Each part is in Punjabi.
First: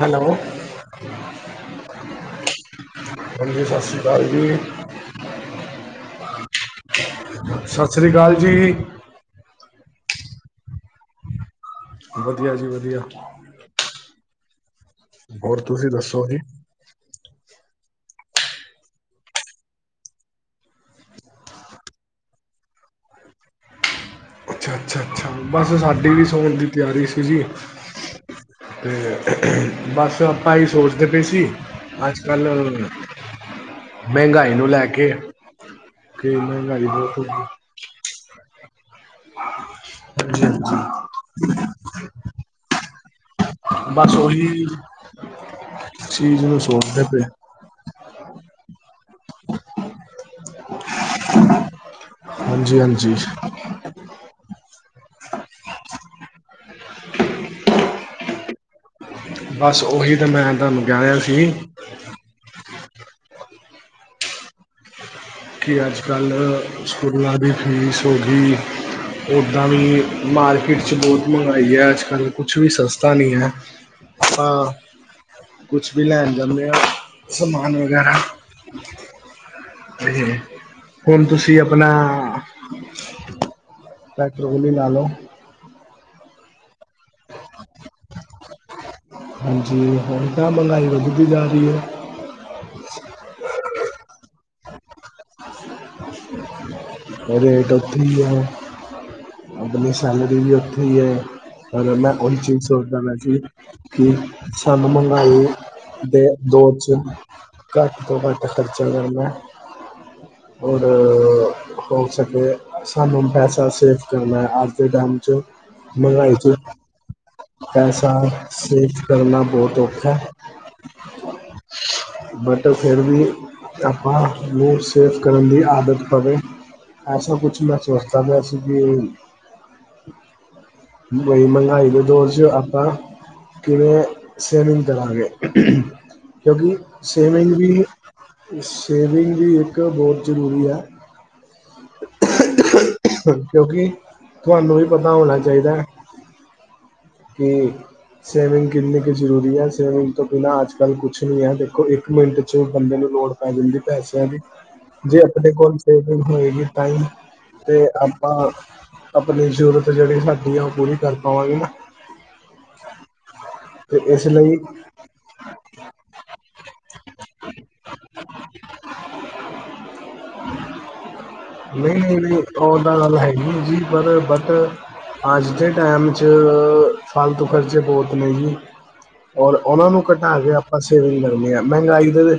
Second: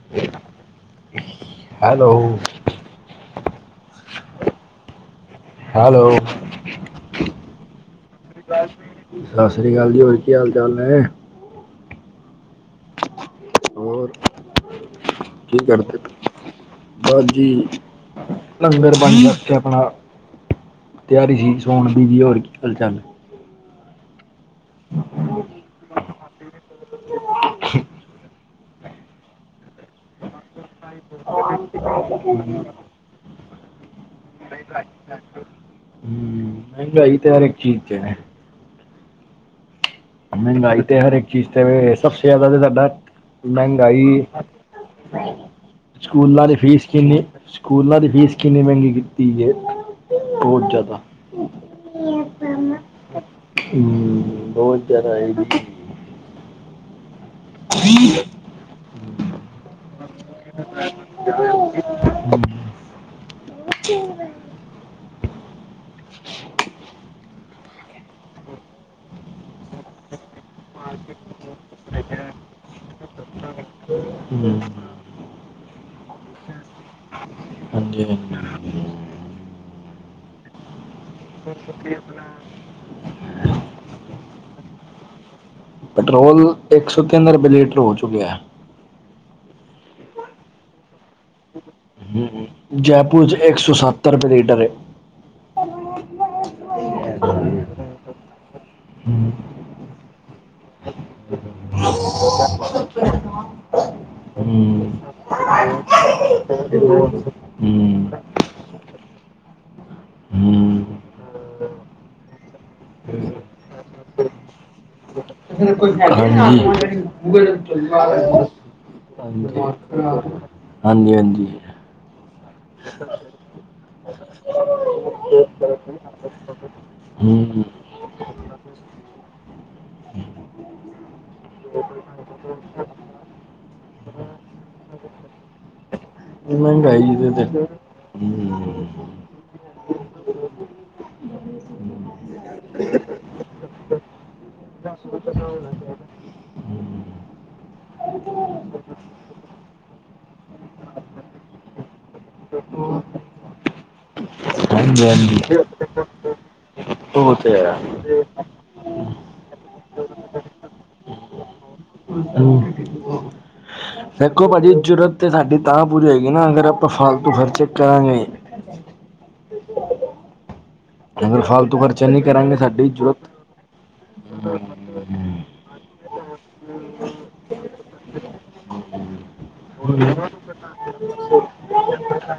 ਹੈਲੋ, ਹੈਲੋ ਹਾਂਜੀ, ਸਸ ਰੀ ਕਾਲ ਜੀ। ਹੈਲੋ। ਸਤਿ ਸ਼੍ਰੀ ਅਕਾਲ ਜੀ ਸਸ ਰੀ ਕਾਲ ਜੀ, ਹੋਰ ਕੀ ਹਾਲ- ਚਾਲ ਨੇ। ਵਧੀਆ ਜੀ ਵਧੀਆ। ਹੋਰ ਕੀ ਹੋਰ ਤੁਸੀਂ ਕਰਦੇ ਦੱਸੋ ਜੀ ਤੇ ਬਾਜੀ ਲੰਗਰ ਬਣ ਵੇ ਆਪਣਾ ਤਿਆਰੀ ਸੀ ਸੋਨਦੀ ਬੀ ਹੋਰ ਕੀ ਹਲਚੱਲ ਅੱਛਾ, ਅੱਛਾ, ਅੱਛਾ, ਬਸ ਸਾਡੀ ਵੀ ਸੌਣ ਦੀ ਤਿਆਰੀ ਸੀ ਜੀ। ਤੇ ਬਸ ਆਪਾਂ ਵੀ ਸੋਚਦੇ ਪਏ ਸੀ ਅੱਜ ਕੱਲ ਹਮ, ਮਹਿੰਗਾਈ ਨੂੰ ਲੈ ਕੇ ਕਿ ਮਹਿੰਗਾਈ ਬਹੁਤ ਹੋਗੀ ਠੀਕ ਹੈ। [inaudible] ਮਹੰਗਾਈ ਤੇ ਹਾਂਜੀ ਹਰ ਇੱਕ ਚੀਜ਼ ਤੇ ਸਭ ਸ ਜ਼ ਸਾਡਾ ਬਸ ਮਹਿੰਗਾਈ, ਉਹੀ ਚੀਜ਼ ਸਕੂਲਾਂ ਦੀ ਨੂੰ ਫ਼ੀਸ ਸੋਚਦੇ ਪਏ ਕਿੰਨੀ ਸਕੂਲਾਂ ਦੀ ਫੀਸ ਕਿੰਨੀ ਮਹਿੰਗੀ ਕੀਤੀ ਹੈ, ਬਹੁਤ ਜ਼ਿਆਦਾ ਹਾਂਜੀ ਹਾਂਜੀ ਹਮ ਬਹੁਤ ਜਿਆਦਾ ਹੈ। ਹ। ਬਸ ਉਓਹੀ ਤਾਂ ਮੈਂ ਤੁਹਾਨੂੰ ਗਿਆਆ ਸੀ। ਜੀ ਕਿ ਅੱਜ ਕੱਲ੍ਹ ਸਕੂਲਾਂ ਦੀ ਫੀਸ ਹੋ ਗਈ ਉੱਦਾਂ ਵੀ ਮਾਰਕੀਟ ' ਬਹੁਤ ਮਹਿੰਗਾਈ ਹੈ ਅਜ ਕੱਲ ਕੁਛ ਵੀ ਸਸਤਾ ਨਹੀਂ ਹੈ ਆਪਾਂ ਹਮ‌। ਕੁਛ ਵੀ ਲੈਣ ਜਾਂਦੇ ਆ ਸਮਾਨ ਹਾਂਜੀ ਵਗੈਰਾ ਹਾਂਜੀ ਹੁਣ ਤੁਸੀਂ ਆਪਣਾ [inaudible] ਡਾਕਟਰ ਓਲੀ ਨਾਲ ਨਾਲੋਂ ਪੈਟਰੋਲ ਇੱਕ ਸੌ ਤਿੰਨ ਰੁਪਏ ਲੀਟਰ ਹੋ ਚੁੱਕਿਆ ਹੈ ਹਾਂਜੀ ਹੁਣ ਤਾਂ ਮਹਿੰਗਾਈ ਵਧਦੀ ਜਾ ਰਹੀ ਹੈ ਹਮ ਜੈਪੁਰ ਚ ਇੱਕ ਸੌ ਸੱਤਰ ਰੁਪਏ ਲੀਟਰ ਹੈ ਹਮ, ਰੇਟ ਉੱਥੇ ਹੈ ਆਪਣੀ ਸੈਲਰੀ ਵੀ ਉੱਥੇ ਹੈ ਮੈਂ ਉਚੀਨ ਸੋਚਦਾ ਮੈ ਸੀ ਕਿ ਹਮ, ਹਮ, ਸਾਨੂੰ ਮੰਹਿੰਗਾਈ ਤੇ ਦੋ ਚ ਘੱਟ ਤੋਂ ਘੱਟ ਖਰਚਾ ਕਰਨਾ ਹਮ। ਔਰ ਹੋ ਸਕੇ ਸਾਨੂੰ ਪੈਸਾ ਸੇਵ ਕਰਨਾ ਅੱਜ ਦੇ ਟਾਈਮ 'ਚ ਮਹਿੰਗਾਈ 'ਚ ਹਾਂਜੀ ਪੈਸਾ ਸੇਵ ਕਰਨਾ ਬਹੁਤ ਔਖਾ ਹੈ, ਹਾਂਜੀ ਹਾਂਜੀ ਬਟ ਫੇਰ ਵੀ ਆਪਾਂ ਨੂੰ ਸੇਫ ਕਰਨ ਦੀ ਆਦਤ ਪਵੇ ਸਾ ਹਮ, ਕੁਛ ਵੀ ਅ ਚਸਤਾ ਵੀ ਅ ਸੀ ਵੀ ਬਹੀ ਮਹਿੰਗਾਈ ਦੇ ਦੋ ਆਪਾਂ ਕਿਵੇਂ ਸੇਵਿੰਗ ਕਰਾਂਗੇ? ਕਿਉਂਕਿ ਮਹਿੰਗਾਈ ਦੇ ਤੇ ਸੇਵਿੰਗ ਹਮ, ਵੀ ਸੇਵਿੰਗ ਵੀ ਇੱਕ ਬਹੁਤ ਜ਼ਰੂਰੀ ਹੈ ਬ ਕਿਉਂਕਿ ਤੁਹਾਨੂੰ ਵੀ ਪਤਾ ਹੋਣਾ ਚਾਹੀਦਾ ਹਮ ਕਿ ਸੇਵਿੰਗ ਕਿਤਨੀ ਕਿ ਜ਼ਰੂਰੀ ਹੈ ਸਵੀਮਿੰਗ ਤੋਂ ਬਿਨਾਂ ਅੱਜ ਕੱਲ੍ਹ ਕੁਛ ਨਹੀਂ ਹੈ ਦੇਖੋ ਇੱਕ ਮਿੰਟ 'ਚ ਬੰਦੇ ਨੂੰ ਲੋੜ ਪੈ ਜਾਂਦੀ ਪੈਸਿਆਂ ਦੀ ਹਾਂਜੀ ਜੇ ਹਾਂਜੀ ਆਪਣੇ ਕੋਲ ਸੇਵਿੰਗ ਹੋਏਗੀ ਟਾਈਮ ਉਹ ਹੈ ਤੇ ਆਪਾਂ ਆਪਣੀ ਜ਼ਰੂਰਤ ਜਿਹੜੀ ਸਾਡੀ ਆ ਉਹ ਪੂਰੀ ਕਰ ਪਾਵਾਂਗੇ ਨਾ ਹਮ ਹਾਂ ਦੇਖੋ ਭਾਜੀ ਜਰੂਰਤ ਤੇ ਸਾਡੀ ਤਾਂ ਪੂਰੀ ਹੈਗੀ ਨਾ ਅਗਰ ਆਪਾਂ ਫਾਲਤੂ ਖ਼ਰਚੇ ਕਰਾਂਗੇ ਅਗਰ ਫਾਲਤੂ ਨਹੀਂ ਖਰਚਾ ਨਹੀਂ ਨਹੀਂ ਉਹ ਕਰਾਂਗੇ ਸਾਡੀ ਤਾਂ ਗੱਲ ਜ਼ਰੂਰਤ ਹੈਗੀ ਜੀ ਪਰ ਬਟ ਅੱਜ ਦੇ ਟਾਈਮ 'ਚ ਫਾਲਤੂ ਖ਼ਰਚੇ ਬਹੁਤ ਨੇ ਜੀ ਔਰ ਉਹਨਾਂ ਨੂੰ ਘਟਾ ਕੇ ਆਪਾਂ ਸੇਵਿੰਗ ਕਰਨਦੇ ਹ ਮਹਿੰਗਾਈ ਦੇ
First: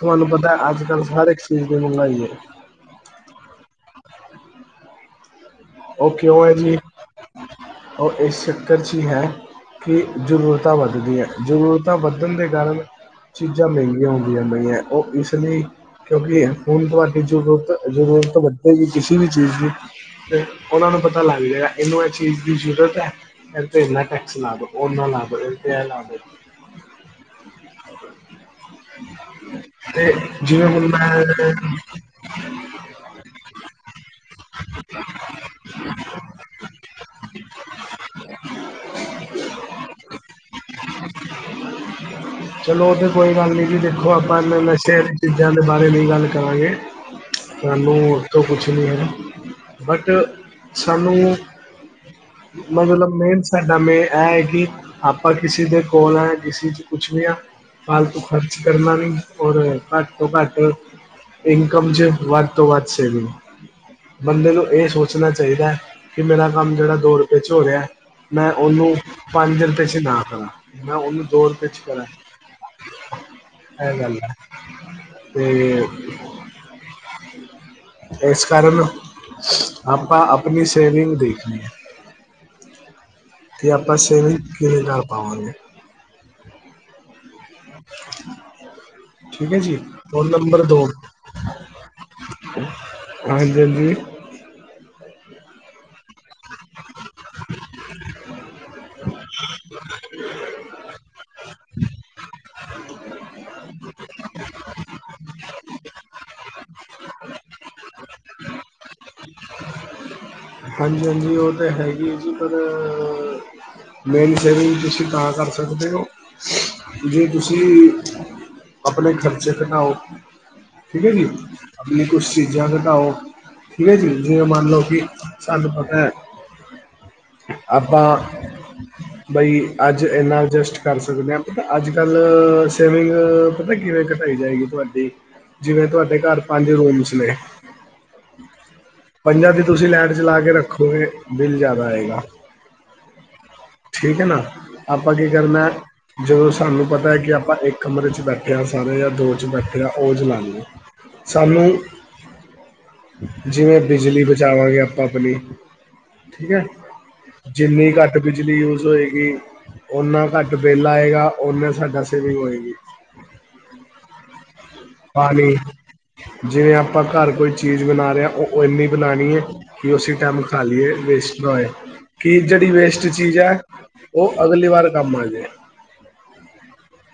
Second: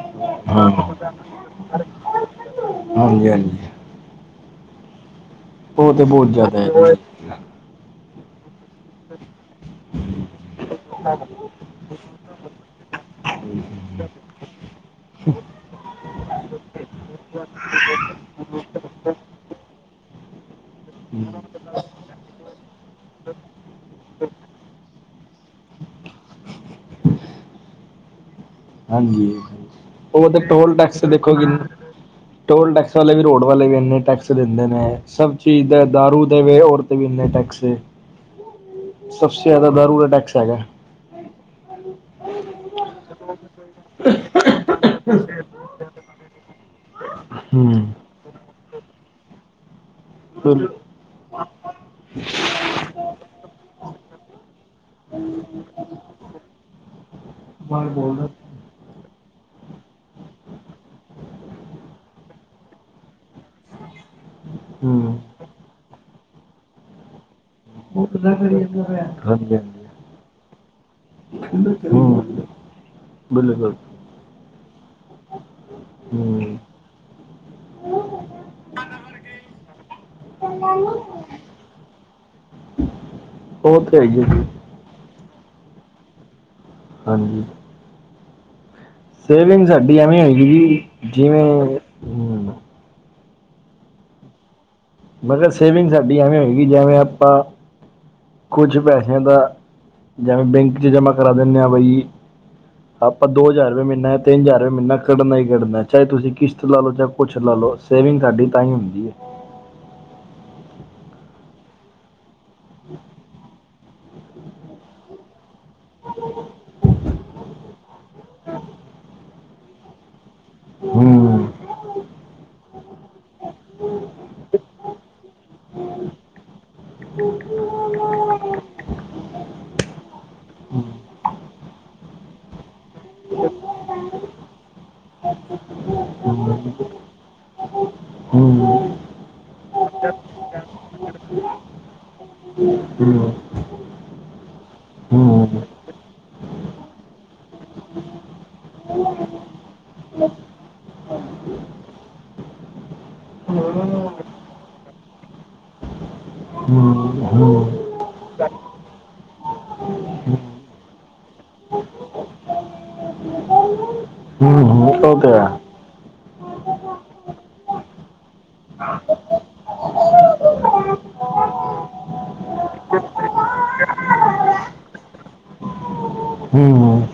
ਤੁਹਾਨੂੰ ਪਤਾ ਹਾਂ ਅੱਜ ਕੱਲ ਹਰ ਇੱਕ ਚੀਜ਼ ਦੀ ਮਲਾਈ ਹੈ ਹਾਂਜੀ ਹਾਂਜੀ ਤੇ ਉਹ ਬਹੁਤ ਕਿਉਂ ਹੈ ਜ਼ਿਆਦਾ ਜੀ ਉਹ ਇਸ ਚੱਕਰ ' ਹੀ ਹੈ ਕਿ ਜ਼ਰੂਰ ਾਂ ਵੱਧਦੀਆਂ ਜ਼ਰੂਰਤਾਂ ਵੱਧਣ ਦੇ ਕਾਰਨ ਚੀਜ਼ਾਂ ਮਹਿੰਗੀਆਂ ਹੁੰਦੀਆਂ ਪਈਆਂ ਉਹ ਇਸ ਲਈ ਕਿਉਂਕਿ ਫੁਨ ਤੁਹਾਡੀ ਜ਼ਰੂਰਤ ਜ਼ਰੂਰਤ ਵੱਧੇਗੀ ਕਿਸੇ ਵੀ ਚੀਜ਼ ਦੀ ਅਤੇ ਉਹਨਾ ਨੂੰ ਪਤਾ ਲੱਗ ਜਾਗਾ ਇਹਨੂੰ ਇਹ ਚੀਜ਼ ਦੀ ਜ਼ਰੂਰਤ ਹੈ [unintelligible] [unintelligible] ਹਾਂਜੀ ਅਤੇ ਉਹ ਤਾਂ ਜਿਵੇਂ ਟੋਲ ਹੁਣ ਟੈਕਸ ਮੈਂ ਦੇਖੋ ਕਿੰਨ ਟੋਲ ਟੈਕਸ ਵਾਲੇ ਵੀ ਰੋਡ ਵਾਲੇ ਵੀ ਇੰਨੇ ਟੈਕਸ ਦਿੰਦੇ ਨੇ ਸਭ ਸ਼ਹੀਦ ਦਾਰੂ ਦੇਵੇ ਔਰਤ ਵੀ ਇੰਨੇ ਟੈਕਸ ਸਭੇ ਜ਼ਿਆਦਾ ਦਾਰੂ ਟੈਕਸ ਹੈਗਾ ਚਲੋ ਤੇ ਕੋਈ ਗੱਲ ਨਹੀਂ ਜੀ ਦੇਖੋ ਅੱ ਆਪ ਨਸ਼ਿਆਂ ਦੀ ਚੀਜ਼ਾਂ ਦੇ ਬਾਰੇ ਨਹੀਂ ਗੱਲ ਕਰਾਂਗੇ ਹੂੰ ਸਾਨੂੰ ਉਹ ਕੁਛ ਨਹੀਂ ਹੈ ਬਟ ਬੋਲੋ, ਸਾਨੂੰ, ਮਤਲਬ ਮੇਨ ਸਾਡਾ ਮੇ ਇਹ ਹੈ ਕਿ, ਆਪਾਂ ਕਿਸੇ ਦੇ ਕੋਲ ਆ ਕਿਸੇ ਚ ਕੁਛ ਵੀ ਹ ਫਾਲਤੂ ਖਰਚ ਕਰਨਾ ਨਹੀਂ, ਔਰ ਘੱਟ ਤੋਂ ਘੱਟ- ਇਨਕਮ ਚ ਵੱਧ ਤੋਂ ਵੱਧ ਸੇਵਿੰਗ ਬੰਦੇ ਨੂੰ ਇਹ ਸੋਚ, ਹੂੰ ਹੋਣਾ ਚਾਹੀਦਾ ਕਿ ਮੇਰਾ ਕੰਮ ਜਿਹੜਾ ਦੋ ਰੁਪਏ ਚ ਹੋ ਰਿਹਾ, ਮੈਂ ਉਹਨੂੰ ਹਾਂਜੀ ਪੰਜ ਰੁਪਏ ਨਾ ਕਰਾਂ, ਮੈਂ ਉਹਨੂੰ ਦੋ ਰੁਪਏ ਚ ਹਾਂਜੀ ਕਰਾਂ ਹੂੰ ਬਿਲਕੁਲ ਇਹ ਗੱਲ ਐ, ਤੇ ਹੂੰ ਇਸ ਕਾਰਨ ਆਪਾਂ ਆਪਣੀ ਸੇਵਿੰਗ ਦੇਖਣੀ ਆ, ਤੇ ਉਹ ਆਪਾਂ ਹੈ ਹੀ ਹੈ ਸੇਵਿੰਗ ਜੀ ਕਿਦੇ ਨਾਲ ਪਾਵਾਂਗੇ, ਹਾਂਜੀ, [inaudible] ਸੇਵਿੰਗ ਜੀ ਸਾਡੀ ਐਵੇਂ ਹੋਏਗੀ ਜੀ, ਜਿਵੇਂ ਹੂੰ, ਹਾਂਜੀ-ਹਾਂਜੀ, ਮਗਰ ਸੇਵਿੰਗ ਸਾਡੀ ਐਵੇਂ ਹੋਏਗੀ ਜਿਵੇਂ ਆਪਾਂ ਕੁਛ ਪੈਸੇ ਅ ਤਾਂ ਜਵੇਂ ਬੈਂਕ ਚ ਜਮਾ ਕਰਾ ਦਿੰਦੇ ਹ ਭਾਈ ਜੀ ਆਪਾਂ ਦੋ ਹਜ਼ਾਰ ਰੁਪਏ ਮਹੀਨਾ ਜਾਂ ਤਿੰਨ ਹਜ਼ਾਰ ਰੁਪਏ ਮਹੀਨਾ ਕੱਢਣਾ ਹੀ ਕੱਢਨਾ ਚਾਹੇ ਤੁਸੀਂ ਕਿਸ਼ਤ ਲਾ ਲੋ ਚਾਹੇ ਕੁਛ ਲਾ ਲ ਲੋ ਸੇਵਿੰਗ ਸਾਡੀ ਤਾਂ ਹੀ ਹੁੰਦੀ ਹੈ ਹਾਂਜੀ ਹਾਂਜੀ ਉਹ ਤਾਂ ਹੈਗੀ ਹੈ ਜੀ ਪਰ ਮੇਰੀ ਸੇਵਿੰਗ ਤੁਸੀਂ ਤਾਂ ਕਰ ਸਕਦੇ ਹੋ ਜੇ ਤੁਸੀਂ ਆਪਣੇ ਖਰਚੇ ਘਟਾਓ ਠੀਕ ਹੈ ਜੀ ਹੂੰ ਆਪਣੀ ਕੁਛ ਚੀਜ਼ਾਂ ਘਟਾਓ ਠੀਕ ਹੈ ਜੀ ਜਿਵੇਂ ਮੰਨ ਲਓ ਕਿ ਸਾਨੂੰ ਪਤਾ ਹੈ ਆਪਾਂ ਬਾਈ। ਅੱਜ, ਇੰਨਾ ਅਡਜਸਟ ਹੂੰ ਕਰ ਸਕਦੇ ਹਾਂ, ਪਤਾ ਅੱਜ-ਕੱਲ ਸੇਵਿੰਗ ਪਤਾ ਕਿਵੇਂ ਪਾਈ ਜਾਏਗੀ ਤੁਹਾਡੀ। ਜਿਵੇਂ, ਤੁਹਾਡੇ ਘਰ ਪੰਜ ਰੂਮਸ ਨੇ ਹੂ, ਪੰਜਾਂ ਦੀ ਤੁਸੀਂ ਲਾਈਟ ਚਲਾ ਕੇ ਰੱਖੋਗੇ ਬਿੱਲ ਜ਼ਿਆਦਾ ਆਏਗਾ, ਹੂੰ ਠੀਕ ਹੈ ਨਾ, ਆਪਾਂ ਕੀ ਕਰਨਾ ਜਦੋਂ ਸਾਨੂੰ ਪਤਾ ਹੈ ਕਿ ਆਪਾਂ ਇੱਕ ਕਮਰੇ 'ਚ ਬੈਠੇ ਹਾਂ ਸਾਰੇ ਜਾਂ ਦੋ 'ਚ ਬੈਠੇ ਹਾਂ ਉਹ ਚਲਾਲੋ। ਸਾਨੂੰ, ਜਿਵੇਂ ਬਿਜਲੀ ਬਚਾਵਾਂਗੇ ਆਪਾਂ ਆਪਣੀ ਠੀਕ ਹੈ, ਹੂੰ ਜਿੰਨੀ ਘੱਟ ਵੀ ਬਿਜਲੀ ਯੂਜ ਹੋਏਗੀ, ਓਨਾ ਘੱਟ ਬਿੱਲ ਆਏਗਾ, ਓਨਾਂ ਸਾਡਾ ਸੇਵਿੰਗ ਹੋਏਗੀ। ਹੂੰ, ਹੂੰ, ਪਤੋ ਕਿਆ ਹੈ। ਜੇ, ਆਪਾ ਘਰ ਕੋਈ ਚੀਜ਼ ਬਣਾ ਰਹੇ ਹਾਂ, ਉਹ ਇਨੀ ਬਣਾਣੀ ਏ। ਕਿ, ਉਸੀ ਟਾਈਮ ਖਾ ਲਈਏ ਵੇਸਟ ਨਾ ਹੋਏ, ਕਿ ਜਿਹੜੀ ਵੇਸਟ ਕੀ ਚੀਜ਼ ਹੈ, ਉਹ ਅਗਲੀ ਵਾਰ ਕੰਮ ਆਜੇ। ਹੂੰ,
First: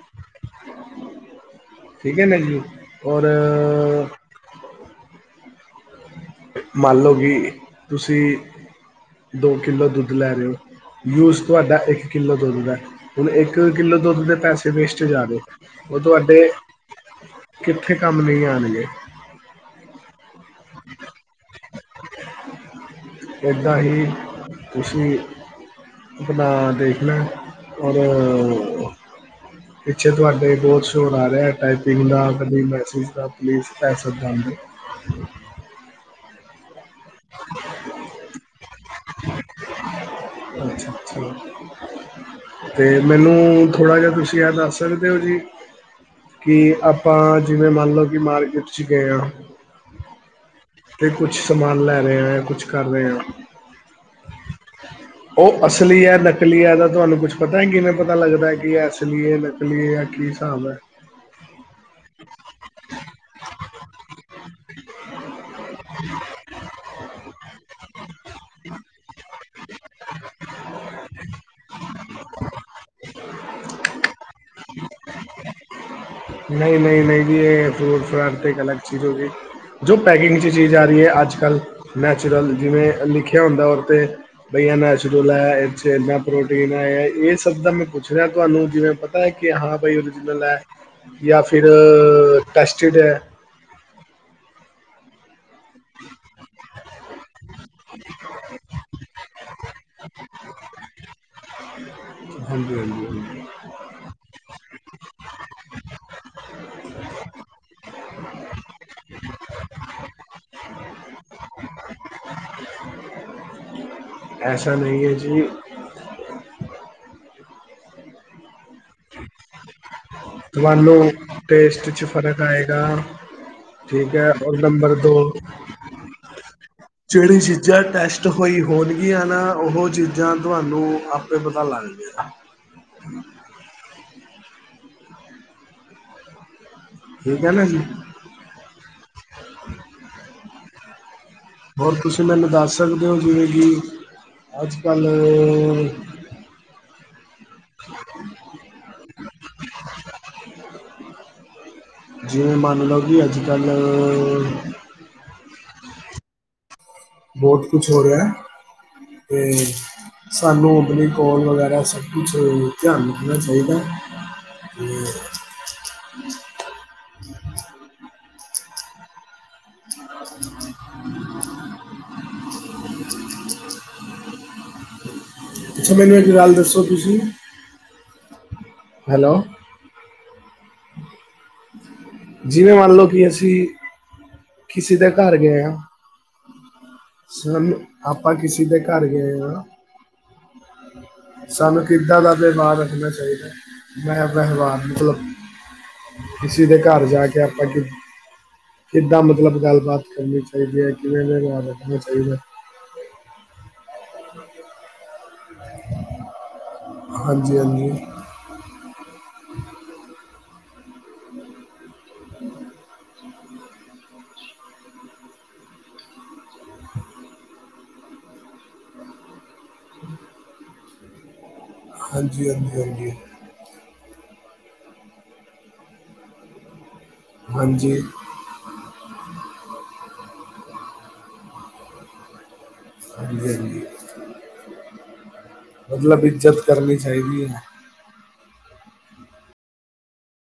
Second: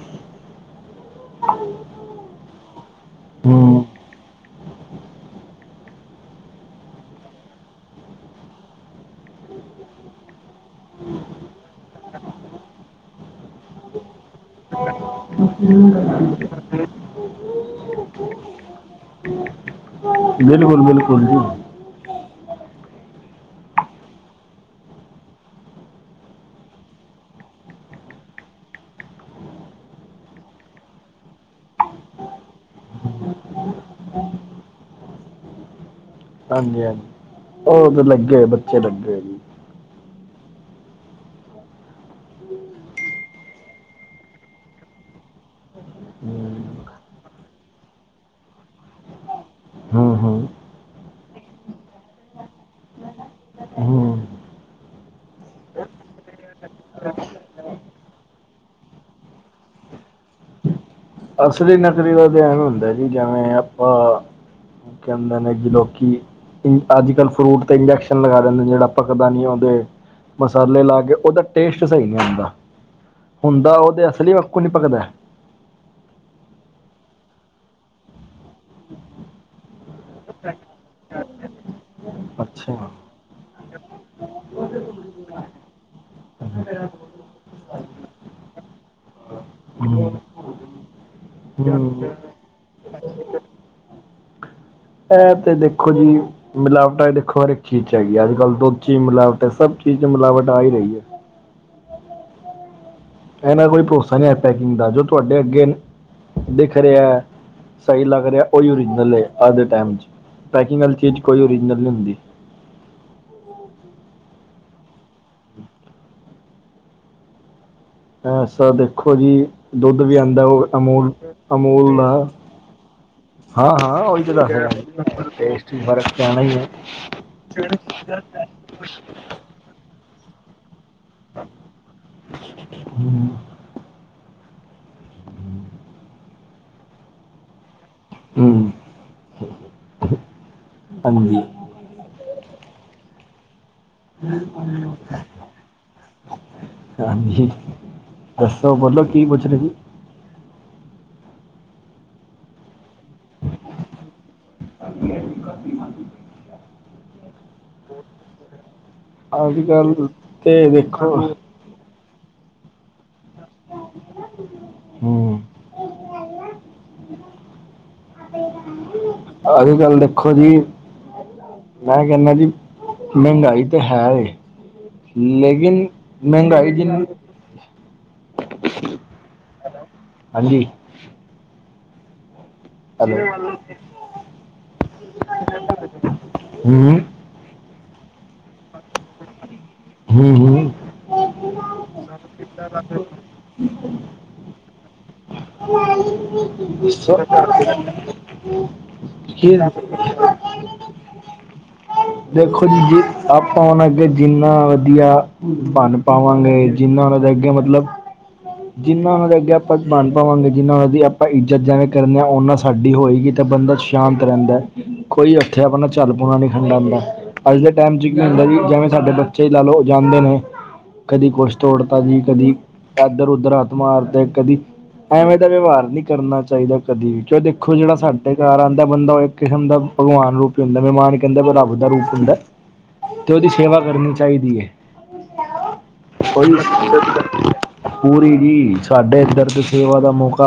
ਠੀਕ ਹੈ, ਨਾ ਜੀ। ਔਰ ਹੂੰ ਮੰਨ ਲਓ ਕਿ, ਤੁਸੀਂ, ਦੋ-ਕਿੱਲੋ ਦੁੱਧ ਲੈ ਰਹੇ ਹੋ ਯੂਜ ਤੁਹਾਡਾ ਇੱਕ ਕਿੱਲੋ ਦੁੱਧ ਦਾ, ਹੁਣ, ਇੱਕ ਕਿੱਲੋ ਦੁੱਧ ਦੇ ਪੈਸੇ ਵੇਸਟ ਜਾ ਰਹੇ। [inaudible] ਉਹ ਤੁਹਾਡੇ ਕਿੱਥੇ ਕੰਮ ਨਹੀਂ ਆਉਣਗੇ ਬਿਲਕੁਲ, ਬਿਲਕੁਲ ਜੀ! ਏਦਾਂ ਹੀ, ਤੁਸੀਂ ਆਪਨਾ ਦੇਖਣਾ, ਔਰ ਪਿੱਛੇ ਤੁਹਾਡੇ ਬਹੁਤ ਸ਼ੋਰ ਆ ਰਿਹਾ, ਟਾਈਪੀੰਗ ਦਾ ਕਦੀ ਮੈਸੇਜ ਦਾ ਪਲੀਜ਼ ਪੈਸਾ ਦੇ ਦਿਓ। [inaudible] ਹਾਂਜੀ, ਹਾਂਜੀ! ਉਹ ਤੇ ਲੱਗੇ ਹੋਏ, ਬੱਚੇ, ਬੱਡੇ ਜੀ। ਅੱਛਾ-ਅੱਛਾ! ਅਤੇ ਮੈਨੂੰ, ਥੋੜ੍ਹਾ ਜਿਹਾ ਤੁਸੀਂ ਇਹ ਦੱਸ ਸਕਦੇ ਹੋ, ਜੀ? ਕਿ, ਹੂੰ ਆਪਾਂ ਜਿਵੇਂ ਮੰਨ ਲਓ ਕਿ ਮਾਰਕੀਟ'ਚ ਗਏ ਹਾਂ। ਹੂੰ ਹੂੰ ਤੇ ਕੁਛ ਸਮਾਨ ਲੈ ਰਹੇ ਆ, ਯਾ ਕੁਛ ਕਰ ਰਹੇ ਹਾਂ। ਹੂੰ ਉਹ ਅਸਲੀ ਹੈ, ਨਕਲੀ ਹੈ, ਤਾਂ ਤੁਹਾਨੂੰ ਕੁੱਛ ਪਤਾ ਕਿਵੇਂ ਪਤਾ ਲੱਗਦਾ? ਕਿ, ਅਸਲੀ ਹੈ ਨਲੀ ਕੀ ਐ, ਕੀ ਹਿਸਾਬ ਹੈ? ਅਸਲੀ ਨਕਲੀ ਦਾ, ਤ, ਐਵੇ ਹੁੰਦਾ ਜੀ, ਜਿਵੇਂ, ਆਪਾਂ ਕਹਿੰਦੇ ਨੇ ਕੀ ਲੋਕੀ, ਇ ਅੱਜ-ਕੱਲ ਫਰੂਟ ਤੇ, ਇੰਡਕਸ਼ਨ ਲਗਾ ਦਿੰਦੇ ਜਿਹੜਾ ਪਕਦਾ ਨੀ ਆਉਂਦੇ ਮਸਾਲੇ ਲਾਕੇ ਉਹਦਾ ਟੇਸਟ ਸਹੀ ਨਹੀਂ ਹੁੰਦਾ। ਹੁੰਦਾ, ਉਹਦੇ ਅਸਲੀ ਵਕੂ ਨੀ ਭਕਦਾ ਨਹੀਂ, ਨਹੀਂ, ਨਹੀਂ ਜੀ, ਏ, ਫਰੂਟ- ਫਰਾਟ ਤੇ, ਇੱਕ ਅਲਗ ਚੀਜ਼ ਹੋਗੀ। ਜੋ ਪੈਕਿੰਗ 'ਚ ਚੀਜ਼ ਆ ਰਹੀ ਹੈ, ਅੱਜ-ਕੱਲ ਨੈਚੁਰਲ ਅੱਛਾ ਜਿਵੇਂ, ਲਿਖਿਆ ਹੁੰਦਾ ਉਹਤੇ ਬਈ ਆ ਨੈਚਰਲ ਐ, ਇਹ'ਚ ਇੱਨਾ ਪ੍ਰੋਟੀਨ ਆ, ਇਹ ਸਭ ਤਾ ''ਮੈਂ ਪੁੱਛ ਰਿਹਾ ਤੁਹਾਨੂੰ, ਜਿਵੇਂ ਪਤਾ ਹੈ ਕਿ, ਹਾਂ ਬਾਈ ਹੂੰ ਓਰੀਜਨਲ ਐ, ਯਾ ਫਿਰ ਇਹ ਟੈਸਟਿਡ ਹੈ। ਐ, ਤੇ ਦੇਖੋ ਜੀ। ਮਿਲਾਵਟਾਂ ਦੇਖੋ ਹਰ ਇੱਕ ਚੀਜ਼'ਚ ਹੈਗੀ ਆ! ਅੱਜ- ਕੱਲ ਦੁੱਧ'ਚੀ ਮਿਲਾਵਟਾ ਸਭ ਚੀਜ਼ 'ਚ ਮਿਲਾਵਟ ਆ ਹੀ ਰਹੀ ਹੈ! ਹਾਂਜੀ-ਹਾਂਜੀ! ਇਹਨਾ ਕੋਈ ਭਰੋਸਾ ਨਹੀਂ ਹੈ। ਪੈਕਿੰਗ ਦਾ ਜੋ ਤੁਹਾਡੇ ਅੱਗੇ, ਦਿਖ ਰਿਹਾ। ਸਹੀ ਲੱਗ ਰਿਹਾ, ਓਹੀ ਓਰੀਜਨਲ ਹੈ। ਅੱਜ ਦੇ ਟਾਈਮ' ਚ' ਪੈਕਿੰਗ ਵਾਲੀ ਚੀਜ਼ ਕੋਈ ਓਰੀਜਨਲ ਨਹੀਂ ਹੁੰਦੀ! [inaudible] ਐਸਾ ਨਹੀਂ ਏ, ਜੀ। ਹਾਂ, ਸਾਦੇ ਦੇਖੋ ਜੀ, ਦੁੱਧ ਵੀ ਆਦਾ ਉਹ ਤੁਹਾਨੂੰ ਟੇਸਟ ਅਮੂਲ-ਅਮੂਲ 'ਚ ਦਾ। ਫ਼ਰਕ ਆਏਗਾ ਹਾਂ-ਹਾਂ, ਠੀਕ ਉਹੀ ਹੈ ਤੇ ਤਾਂ ਔਰ ਨੰਬਰ ਦੋ ਫਰਕ ਪੈਣਾ ਹੀ ਹੈ। ਜਿਹੜੀ ਚੀਜ਼ਾਂ ਟੈਸਟ ਹੋਈ ਹੋਣਗੀਆਂ ਨਾ, ਉਹ ਚੀਜ਼ਾਂ ਤੁਹਾਨੂੰ ਆਪੇ ਪਤਾ ਲੱਗ ਜਾਏਗਾ। ਹੁ [inaudible] ਠੀਕ ਹੈ, ਨਾ ਜੀ। ਹੂੰ। ਪੰਜੀ। ਹੋਰ, ਤੁਸੀਂ ਮੈਨੂੰ ਦੱਸ ਸਕਦੇ ਹੋ? ਜਿਵੇਂ, ਕਿ, ਅੱਜ- ਕੱਲ ਹਾਂਜੀ। ਦੱਸੋ, ਬੋਲੋ, ਕੀ ਪੁੱਛਦੇ ਸੀ? ਜਿਵੇਂ, ਮੰਨ ਲਓ ਕਿ, ਅੱਜ-ਕੱਲ ਅਤ ਨਹੀਂ [unintelligible] ਬਹੁਤ ਕੁਛ ਹੋ ਰਿਹਾ, ਅੱਜ ਅਤੇ ਕੱਲ੍ਹ ਤੇ ਸਾਨੂੰ ਅਪਨੀ ਦੇਖੋ ਕੋਲ ਵਗੈਰਾ ਸ ਕੂਛ ਧਿਆਨ ਦੇਣਾ ਚਾਹੀਦਾ, ਤੇ ਹਮ ਅਸੀ, ਮੈਂ ਕਹਿੰਦਾ ਜੀ ਮਹਿੰਗਾਈ ਤੇ ਹੈ। ਅਤੇ ਲੇਕਿਨ ਅੱਛਾ ਮੈਨੂੰ ਇੱਕ ਗੱਲ ਮਹਿੰਗਾਈ ਦੱਸੋ ਜਿੰ ਤੁਸੀਂ ਹੈਲੋ ਹਾਂਜੀ, ਜਿਵੇਂ ਮੰਨ ਲਓ, ਕਿ ਹੈਲੋ ਅਸੀਂ ਕਿਸੇ ਦੇ ਘਰ ਗਏ ਹਾਂ। ਹਮ ਸਰਨ ਆਪਾਂ ਕਿਸੇ ਦੇ ਘਰ ਗਏ ਹਾਂ। ਹੂੰ-ਹੂੰ, ਸਾਨੂੰ ਕਿੱਦਾਂ ਦਾ ਵਿਵਹਾਰ ਰੱਖਣਾ ਚਾਹੀਦਾ, ਮੈਂ ਵਿਵਹਾਰ ਮਤਲਬ ਕਿਸੇ ਦੇ ਘਰ ਜਾ ਕੇ ਆਪਾਂ ਕਿ ਕਿੱਦਾਂ ਕੀ ਮਤਲਬ ਆ ਗੱਲਬਾਤ ਕਰਨੀ ਚਾਹੀਦੀ ਹੈ, ਕਿ ਮੋਜੂਦ ਰੱਖਣਾ ਚਾਹੀਦਾ। ਦੇਖੋ ਜੀ, ਜੇ ਆਪਾਂ ਹੁਣ ਅੱਗੇ ਜਿੰਨਾ ਵਧੀਆ ਬਨ ਪਾਵਾਂਗੇ। ਜਿਨਾ ਉਹਨਾਂ ਦੇ ਅੱਗੇ ਹਾਂਜੀ ਮਤਲਬ, ਹਾਂਜੀ ਜਿੰਨਾ ਉਹਨਾਂ ਦੇ ਅੱਗੇ ਆਪਾਂ ਬਣ ਪਾਵਾਂਗੇ, ਜਿੰਨਾ ਉਹਨਾਂ ਦੀ ਆਪਾਂ ਇੱਜ਼ਤ ਜਿਵੇ। ਕਰਨਾ ਉਹਨਾਂ ਸਾਡੀ ਹੋਏਗੀ, ਤਾਂ ਬੰਦਾ ਸ਼ਾਂਤ ਰਹਿੰਦਾ, ਕੋਈ ਉੱਥੇ ਆਪਣਾ ਝੱਲ ਪੂਣਾ ਖਡਾਉਂਦਾ। ਅੱਜ ਦੇ ਟਾਈਮ ਚ ਕੀ ਹੁੰਦਾ ਜੀ, ਜਿਵੇਂ ਸਾਡੇ ਬੱਚੇ ਲੈ ਲਓ ਜਾਂਦੇ ਨੇ, ਕਦੀ ਕੁਝ ਤੋੜਤਾ ਜੀ ਕਦੀ [unintelligible] ਇੱਧਰ ਉਧਰ ਹੱਥ ਮਾਰਤੇ ਕਦੀ, ਐਵੇਂ ਦਾ ਵਿਵਹਾਰ ਨਹੀਂ ਕਰਨਾ ਚਾਹੀਦਾ ਕਦੀ ਵੀ। ਚ ਦੇਖੋ ਜਿੜਾ ਹਾਂਜੀ ਸਾਡਾ। ਤੇ ਘਰ ਆਉਂਦਾ ਬੰਦਾ, ਉਹ ਇੱਕ ਕਿਸਮ ਦਾ ਭਗਵਾਨ ਰੂਪ ਹੀ ਹੁੰਦਾ। ਮਹਿਮਾਨ ਕਹਿੰਦਾ ਰੱਬ ਦਾ ਰੂਪ ਹੁੰਦਾ। ਤੇ ਹਾਂਜੀ ਉਹਦੀ, ਸੇਵਾ ਹਾਂਜੀ ਕਰਨੀ ਚਾਹੀਦੀ ਹੈ। ਮਤਲਬ, ਉਹਦੀ ਇੱਜਤ ਕਰਨੀ ਚਾਹੀਦੀ ਹੈ। ਪੂਰੀ ਜੀ, ਸਾਡੇ ਇਧਰ ਤੇ ਸੇਵਾ ਦਾ ਮੌਕਾ